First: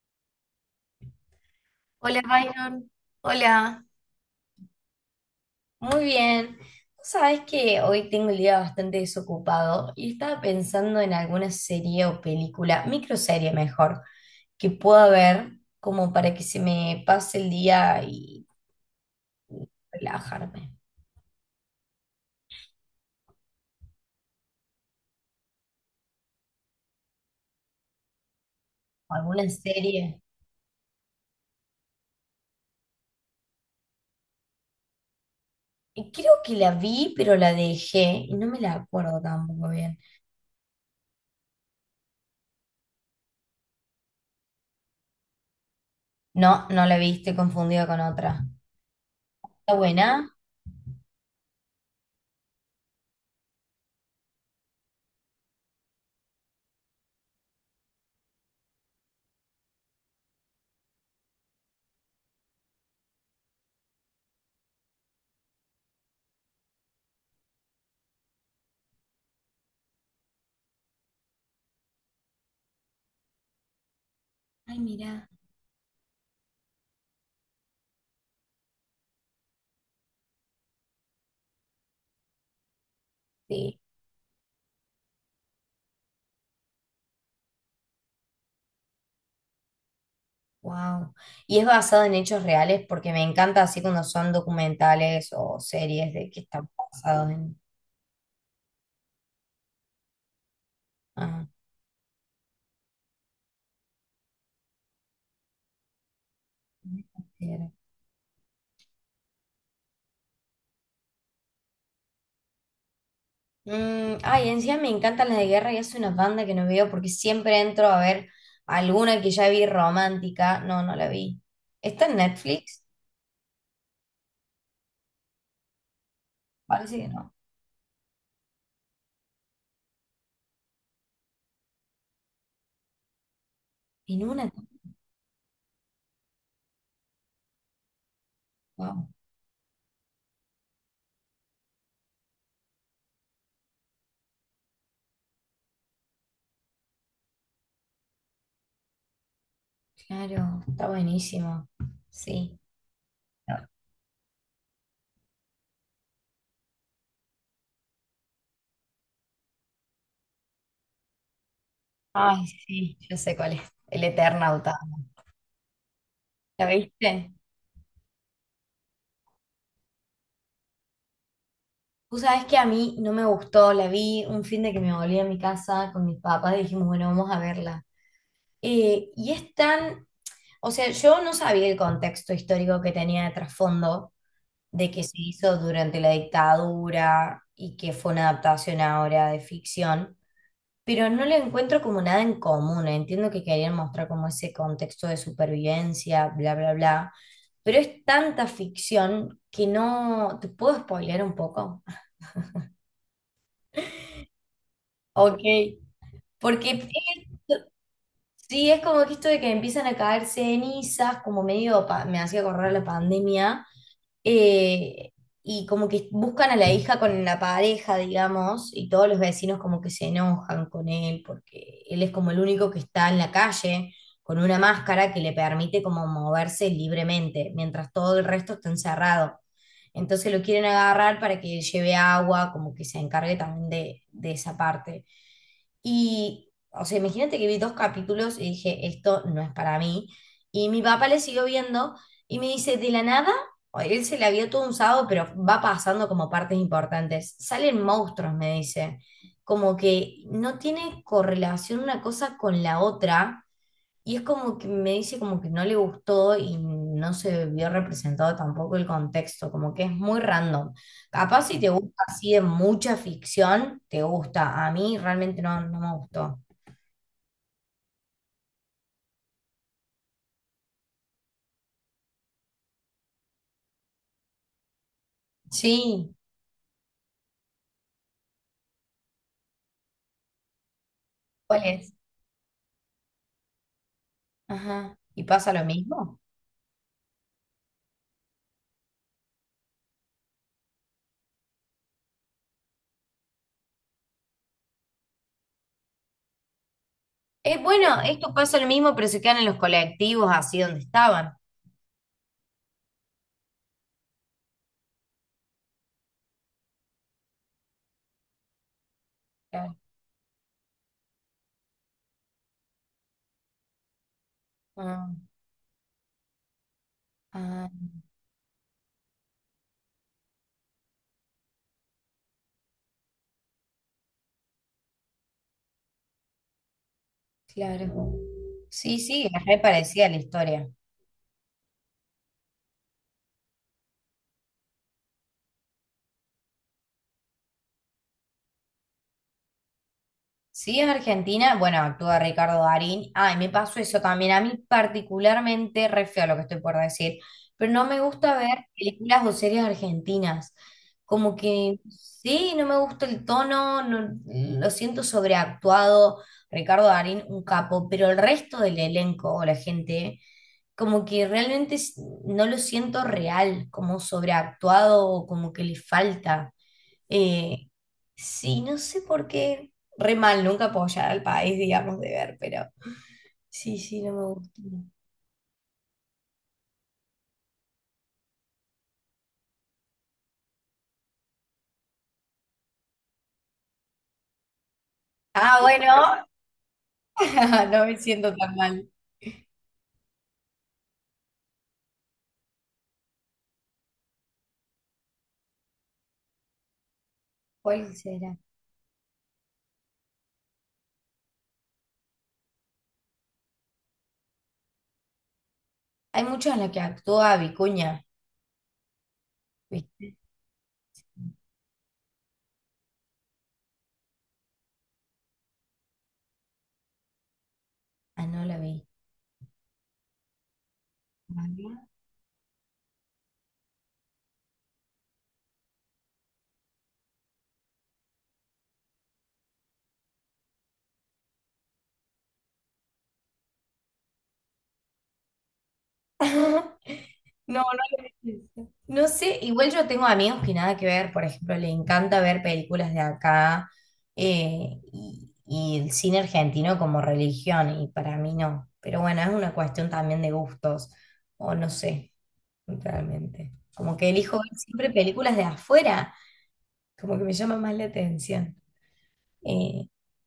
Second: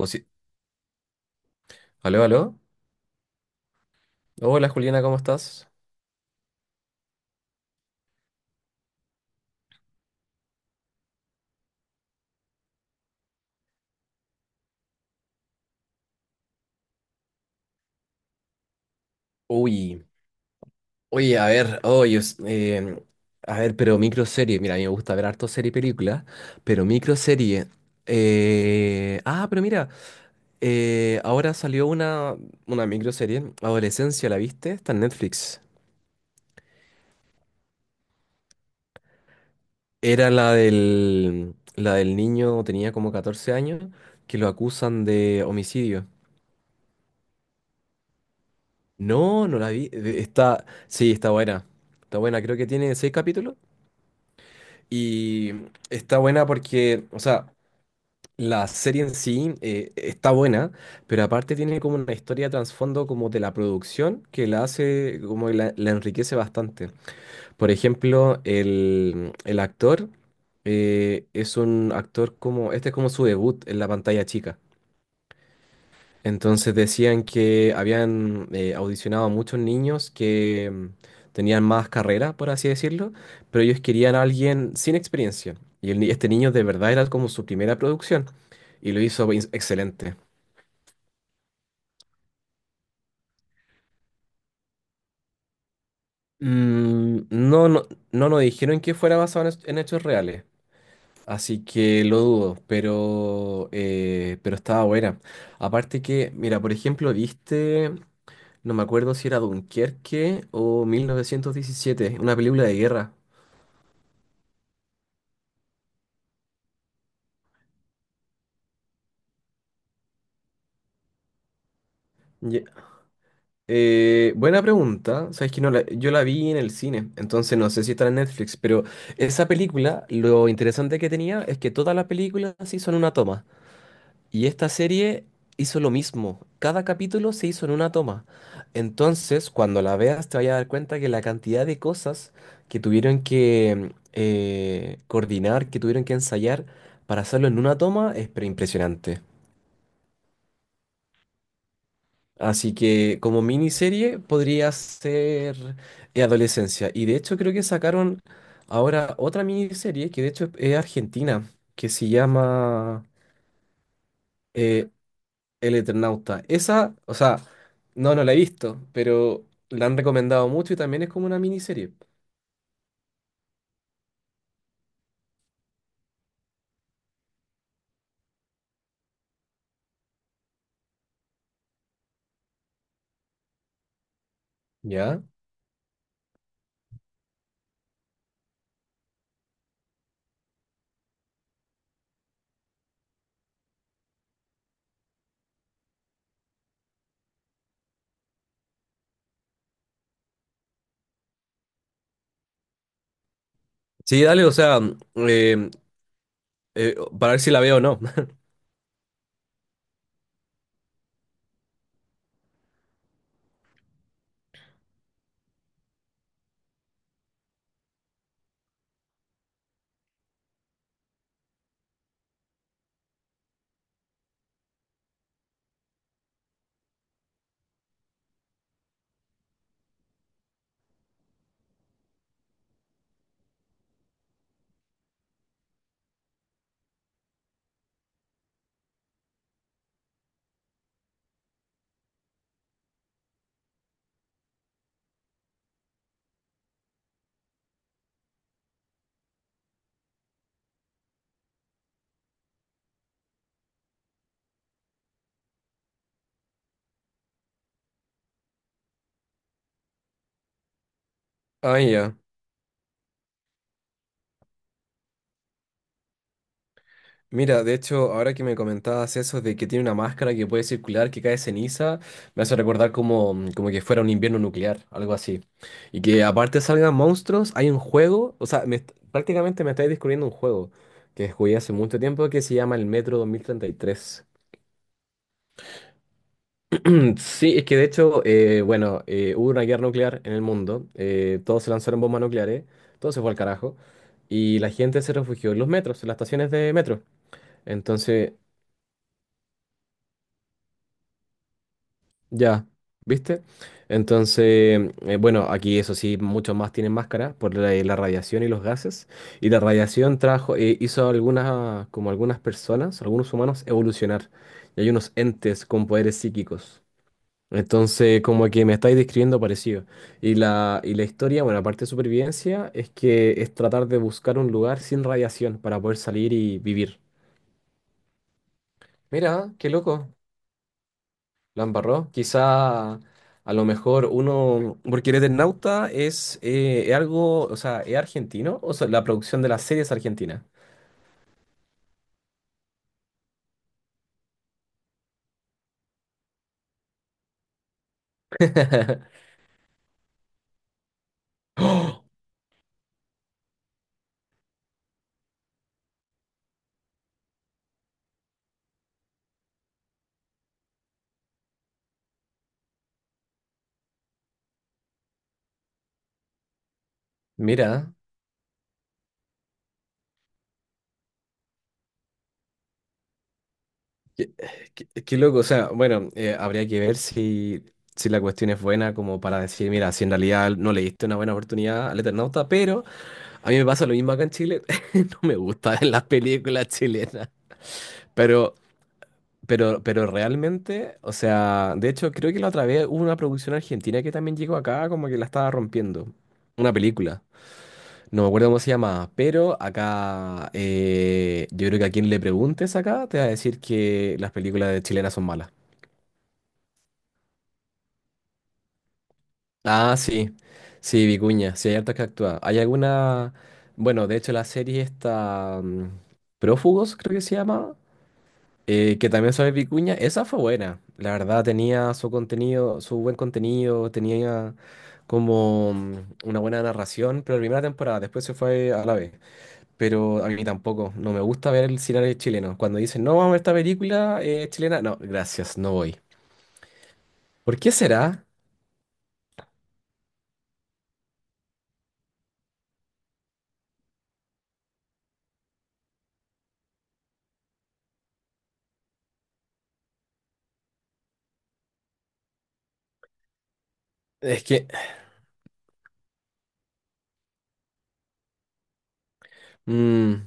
Posi- Hola, Aló, aló. Byron. Hola. Hola Juliana, ¿cómo estás? Muy bien. Vos sabés que hoy tengo el día bastante desocupado y estaba pensando en alguna serie o película, microserie mejor, que pueda ver como para que se me pase el día y Uy, relajarme. oye, a ver, oye, es- em, a ver, Pero microserie, mira, a mí me gusta ver harto serie y película, pero microserie. ¿O alguna Pero mira, serie? Ahora salió una microserie, Adolescencia, ¿la viste? Está en Netflix. Creo que la vi, pero la dejé y no me la acuerdo tampoco bien. Era la del niño, tenía como 14 años, que lo acusan de homicidio. No, no la vi, estoy confundida con otra. No, no la ¿Está vi, buena? está, sí, está buena, creo que tiene seis capítulos. Y está buena porque, o sea, la serie en sí está buena, pero aparte tiene como una historia de trasfondo como de la producción que la hace, como que la enriquece bastante. Por ejemplo, el actor es un actor como, este es como su debut en la pantalla chica. Ay, mira. Entonces decían que habían audicionado a muchos niños que tenían más carrera, por así decirlo, pero ellos querían a alguien sin experiencia. Y el ni- este niño de verdad era como su primera producción y lo hizo excelente. Wow. Y es basado en hechos reales porque me encanta así cuando son documentales o series de que están basados en. No, no, no nos dijeron que fuera basado en hechos reales, Ah, así que lo dudo, pero estaba buena. Aparte que, mira, por ejemplo, mira. ¿viste? No me acuerdo si era Dunkerque o 1917, una película de guerra. Mm, ay, encima me encantan las de guerra y es una banda que no veo porque siempre entro a ver alguna que ya vi romántica. No, no la vi. ¿Está en Ye- Netflix? Buena pregunta. Sabes que no la- yo la vi en el Parece que cine, no. entonces no sé si está en Netflix, pero esa película, lo interesante que tenía es que todas las películas sí son una toma. En Y una. esta serie hizo lo mismo. Cada capítulo se hizo en una toma. Wow, Entonces, cuando la veas, te vayas a dar cuenta que la cantidad de cosas que tuvieron que coordinar, que tuvieron que ensayar para hacerlo en una toma, es pero impresionante. claro, está buenísimo. Sí. Así que como miniserie podría ser Adolescencia. Y de hecho creo que sacaron ahora otra miniserie que de hecho es argentina, que se Ay, sí, llama yo sé cuál es. El Eternauta. eh, El Eternauta. ¿La Esa, o viste? sea, no, no la he visto, pero la han recomendado mucho y también es como una miniserie. Tú sabes que a mí no me gustó, la vi un fin de que me volví a mi casa con mis papás y dijimos, bueno, vamos a verla. Y es tan, o sea, yo no sabía el contexto histórico que tenía de trasfondo, de que se ¿Ya? hizo durante la dictadura y que fue una adaptación ahora de ficción, pero no le encuentro como nada en común. Entiendo que querían mostrar como ese contexto de supervivencia, bla, bla, bla, pero es tanta ficción que no, ¿te puedo spoilear un poco? Sí, dale, o sea, eh, Ok. Porque para ver si la veo o no. Sí, es como que esto de que empiezan a caer cenizas, como medio me hacía correr la pandemia, eh, y como que buscan a la hija con la pareja, digamos, y todos los vecinos como que se enojan con él, porque él es como el único que está en la calle con una máscara que le permite como moverse libremente, mientras todo el resto está encerrado. Entonces lo quieren agarrar para que lleve agua, como que se encargue también de esa parte. Y, o sea, imagínate que vi dos capítulos y dije, esto no es para mí. Y mi papá le siguió viendo y me dice, de la nada, él se la vio todo un sábado, pero va pasando como partes importantes. Salen monstruos, me dice. Como que no tiene correlación una cosa con la otra. Y es como que me dice como que no le gustó y no se vio representado tampoco el contexto, como que es muy random. Capaz si te Ah, gusta ya. así de mucha ficción, te gusta. A mí realmente no, no me gustó. Mira, de hecho, ahora que me comentabas eso de que tiene una máscara que puede circular, que cae ceniza, me hace recordar como, como que fuera un invierno nuclear, algo así. Y Sí, que aparte salgan monstruos, hay un juego, o sea, prácticamente me estáis descubriendo un juego que jugué ¿cuál hace es? mucho tiempo que se llama el Metro 2033. Ajá. ¿Y pasa lo mismo? Sí, es que de hecho, bueno, hubo una guerra nuclear en el mundo, todos se lanzaron bombas nucleares, todo se fue al carajo, y la gente se refugió en los metros, en las estaciones de metro. Es bueno, esto Entonces, pasa lo mismo, pero se quedan en los colectivos así donde estaban. ya, ¿viste? Entonces, bueno, aquí eso sí, muchos más tienen máscara por la, la radiación y los gases, y la Claro. radiación trajo, hizo algunas, como algunas personas, algunos humanos evolucionar, y hay Ah, unos entes con poderes psíquicos. ah, Entonces, como que me estáis describiendo parecido. Y la historia, bueno, aparte de supervivencia, es que es tratar de buscar un lugar sin radiación para poder salir y vivir. claro. Sí, sí, es Mira, re qué parecida loco, la historia. la embarró. Quizá a lo mejor uno, porque el Eternauta es algo, o sea, es argentino, o sea, la producción de la serie es argentina. Sí, es Argentina. Bueno, actúa Ricardo Darín. Ay, me pasó eso también. A mí particularmente, re feo lo que estoy por decir, pero no me gusta ver películas o series argentinas. Como que sí, no me gusta el tono, lo siento sobreactuado. Ricardo Darín, un capo, pero el resto del elenco o la gente, como que realmente no lo siento real, como sobreactuado, o como que le falta. Eh, Mira. sí, no sé por qué. Re mal, nunca apoyar al país, digamos, de ver, pero sí, sí, no me Qué, gusta. Qué loco, o sea, bueno, habría que ver si, si la cuestión es buena como para decir, mira, si en realidad no le diste una buena oportunidad al Eternauta, pero a mí me pasa lo mismo acá en Chile, no me Ah, gustan las bueno, películas chilenas, no me siento tan pero, mal. pero realmente, o sea, de hecho creo que la otra vez hubo una producción argentina que también llegó acá como que la estaba rompiendo, una película, ¿Cuál no me será? acuerdo cómo se llamaba, pero acá yo creo que a quien le preguntes acá te va a decir que las películas de chilenas son malas. Hay muchas en las que actúa Vicuña, Ah, ¿viste? sí, sí, Vicuña, sí, hay harta que actúa. Hay alguna, bueno, de hecho la serie está Prófugos, creo que se llama, Ah, no la vi. Que también sale Vicuña, esa fue buena, la verdad tenía su contenido, su buen contenido, tenía como una buena narración, pero la primera temporada, después se fue a la vez, pero a mí tampoco, no me gusta ver el cine chileno, cuando dicen, no, vamos a ver esta película chilena, no, gracias, no voy. Ajá. ¿Por No, no qué lo será? pienso. No sé, igual yo tengo amigos que nada que ver, por ejemplo, le encanta ver películas de acá y el cine argentino como religión, y para mí no. Pero bueno, es una cuestión también de gustos, o no sé, realmente. Como que elijo Es ver que, siempre películas de afuera, como que me llama más la atención. Eh, mm,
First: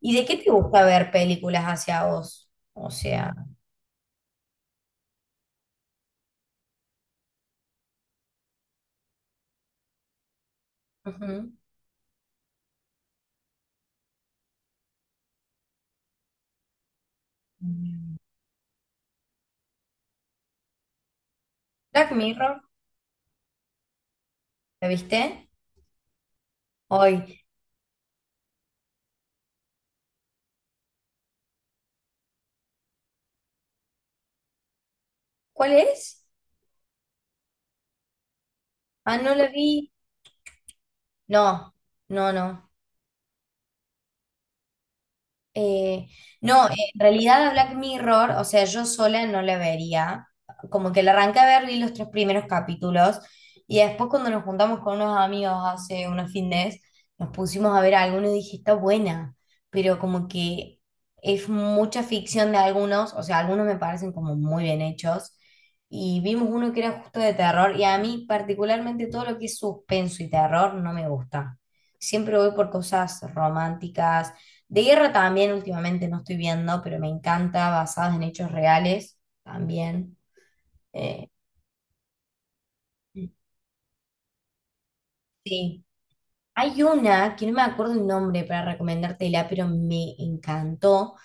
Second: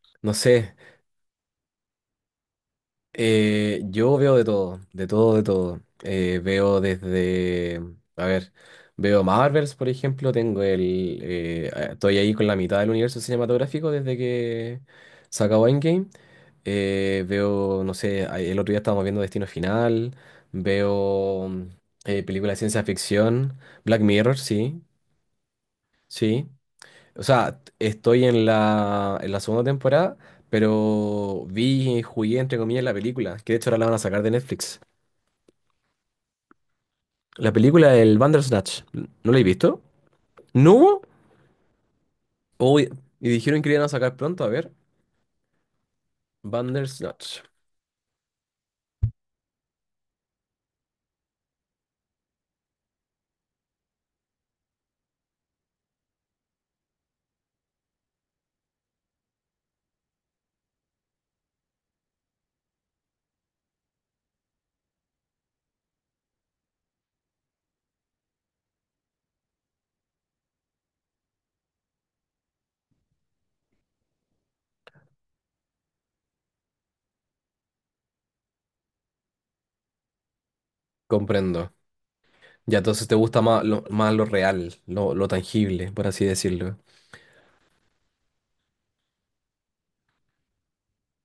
¿Y de no qué te sé. gusta ver películas hacia vos? O sea, Yo veo de todo, de todo, de todo. Veo desde, a ver, veo Marvels, por ejemplo, tengo el, ujú. Estoy ahí con la mitad del universo cinematográfico desde que se acabó Endgame. Veo, no sé, el otro día estábamos viendo Destino Final, veo Black películas de Mirror, ciencia ficción, Black Mirror, sí, ¿la viste? sí. O Hoy, sea, estoy en la segunda temporada, pero vi y jugué, entre comillas, la película, que de hecho ahora la van a sacar de Netflix. ¿cuál es? La película del Bandersnatch, Ah, ¿no no la he la vi. visto? ¿No hubo? No, no, no. Uy, y dijeron que la iban a sacar pronto, a ver. Eh, no, en Bandersnatch, realidad a Black Mirror, o sea, yo sola no la vería. Como que la arranqué a ver, vi los tres primeros capítulos y después cuando nos juntamos con unos amigos hace unos fines, nos pusimos a ver algunos y dije, está buena, pero como que es mucha ficción de algunos, o sea, algunos me parecen como muy bien hechos. Y vimos uno que era justo de terror y a mí particularmente todo lo que es suspenso y terror no me gusta. Siempre voy por cosas románticas de guerra también últimamente no estoy viendo, pero me encanta, basadas en hechos reales también. Eh, comprendo. Ya, entonces te gusta más lo real, lo sí. tangible, por así decirlo. Hay una que no me acuerdo el nombre para recomendártela, pero me encantó,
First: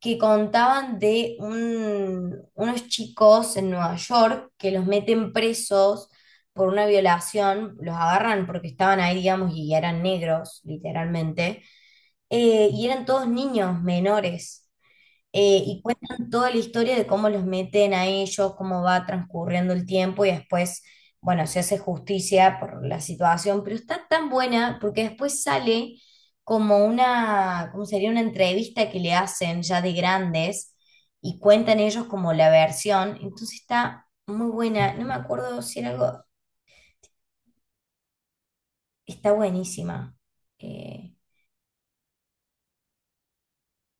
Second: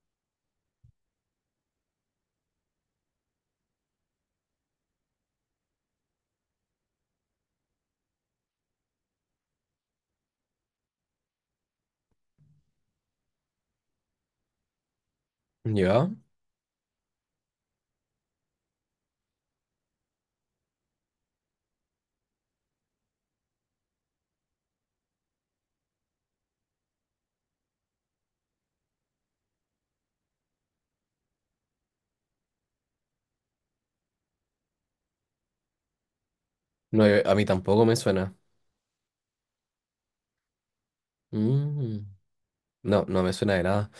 que contaban de unos chicos en Nueva York que los meten presos por una violación, los agarran porque estaban ahí, digamos, y eran negros, literalmente, y eran todos niños menores. Y ¿Ya? cuentan toda la historia de cómo los meten a ellos, cómo va transcurriendo el tiempo y después bueno, se hace justicia por la situación, pero está tan buena porque después sale como una, ¿cómo sería? Una entrevista que le hacen ya de grandes y cuentan ellos como la versión. Entonces está muy buena. No me acuerdo si era algo, No, a mí tampoco me suena. está buenísima. Eh, Mm. No, no me suena de nada.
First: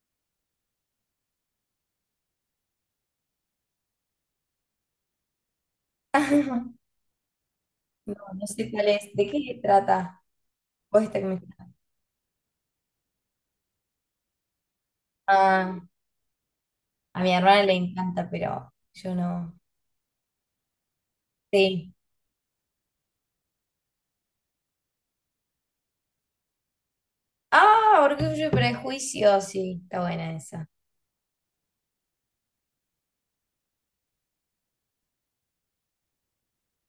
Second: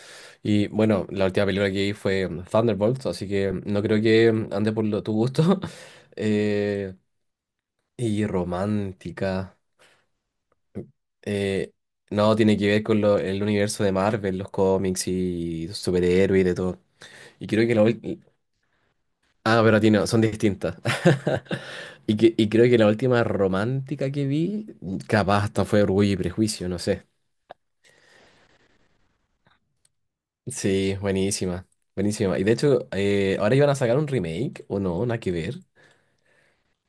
Y bueno, la última película que vi fue Thunderbolts, así que no creo que ande por tu gusto. no, Eh, y no sé cuál es. ¿De romántica. qué trata? Vos esta que me estás- eh, no, tiene que ver con el universo de Marvel, los cómics y Ah, superhéroes y de todo. a mi Y hermana creo le que la última... encanta, pero yo no. Ah, pero a ti no, son distintas. Sí. Y, y creo que la última romántica que vi, capaz hasta fue Orgullo y Prejuicio, no sé. Ah, Orgullo y Prejuicio, sí, está buena esa. Sí, buenísima, buenísima. Y de hecho, ahora iban a sacar un remake, o no, nada que ver.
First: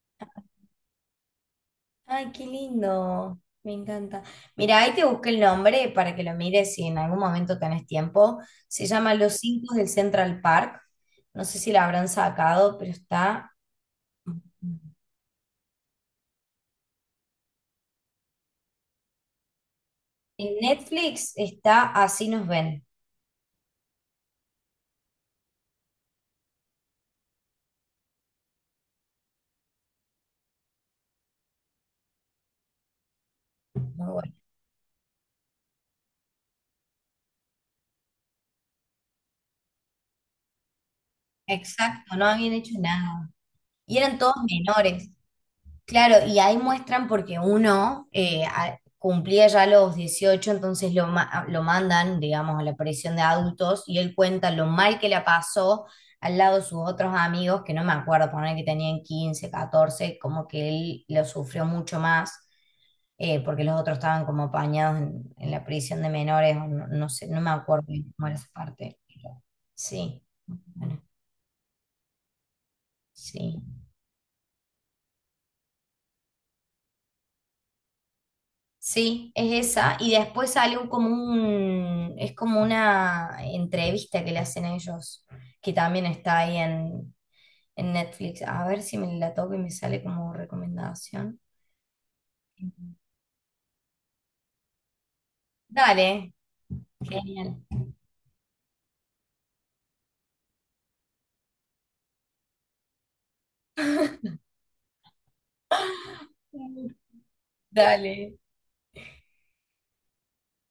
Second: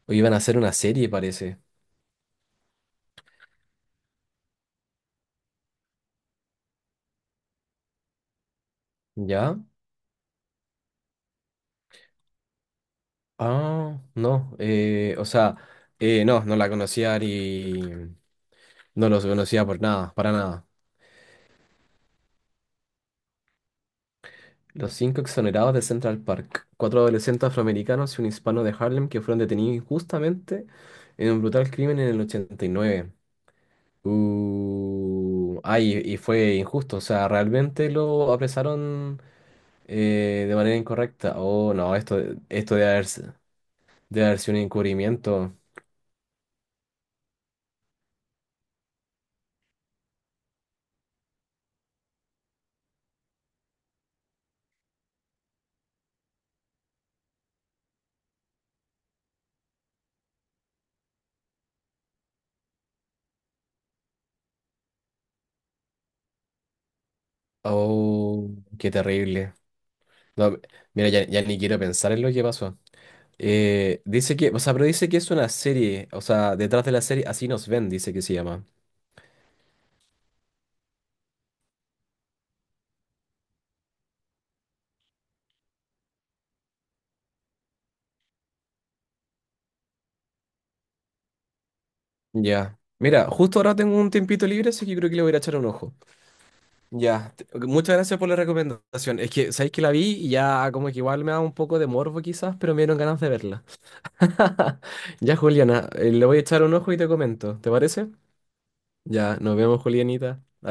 O iban a hacer una serie, parece. Ay, qué lindo. Me encanta. Mira, ahí te busqué el nombre para que lo mires si en algún momento tenés tiempo. Se llama Los ¿Ya? Cinco del Central Park. No sé si la habrán sacado, pero está... Ah, no. O sea, no, no la conocía y no los conocía por nada, para En nada. Netflix está Así Nos Ven. Los cinco exonerados de Central Park. Cuatro adolescentes afroamericanos y un hispano de Harlem que fueron detenidos injustamente en un brutal crimen en el 89. Muy bueno. Ay, y fue injusto. O sea, realmente lo apresaron de manera incorrecta. Oh, no, Exacto, esto, no habían hecho esto debe haber, s- nada. Y eran debe todos haber sido un menores. encubrimiento. Claro, y ahí muestran porque uno cumplía ya los 18, entonces lo mandan, digamos, a la prisión de adultos y él cuenta lo mal que la pasó al lado de sus otros amigos, que no me acuerdo, poner que tenían 15, 14, como que él lo sufrió mucho más, porque los otros estaban como apañados en la prisión de menores, o no, no sé, no me acuerdo bien cómo era esa Oh, qué parte. Pero terrible. sí, No, bueno, mira, ya, ya ni quiero pensar en lo que pasó. sí. Dice que, o sea, pero dice que es una serie, o sea, detrás de la serie, así nos ven, dice que se llama. Sí, es esa. Y después sale un, como un, es como una entrevista que le hacen a ellos, que también está ahí en Netflix. A ver si me la toco y me sale como recomendación. Ya. Mira, justo ahora tengo un tiempito libre, así que creo que le voy a ir a echar un ojo. Dale, Ya, genial. ok, muchas gracias por la recomendación. Es que, sabéis que la vi y ya como que igual me da un poco de morbo quizás, pero me dieron ganas de verla. Ya, Juliana, le voy a echar un ojo y te comento, ¿te parece? Dale. Ya, nos vemos, Julianita.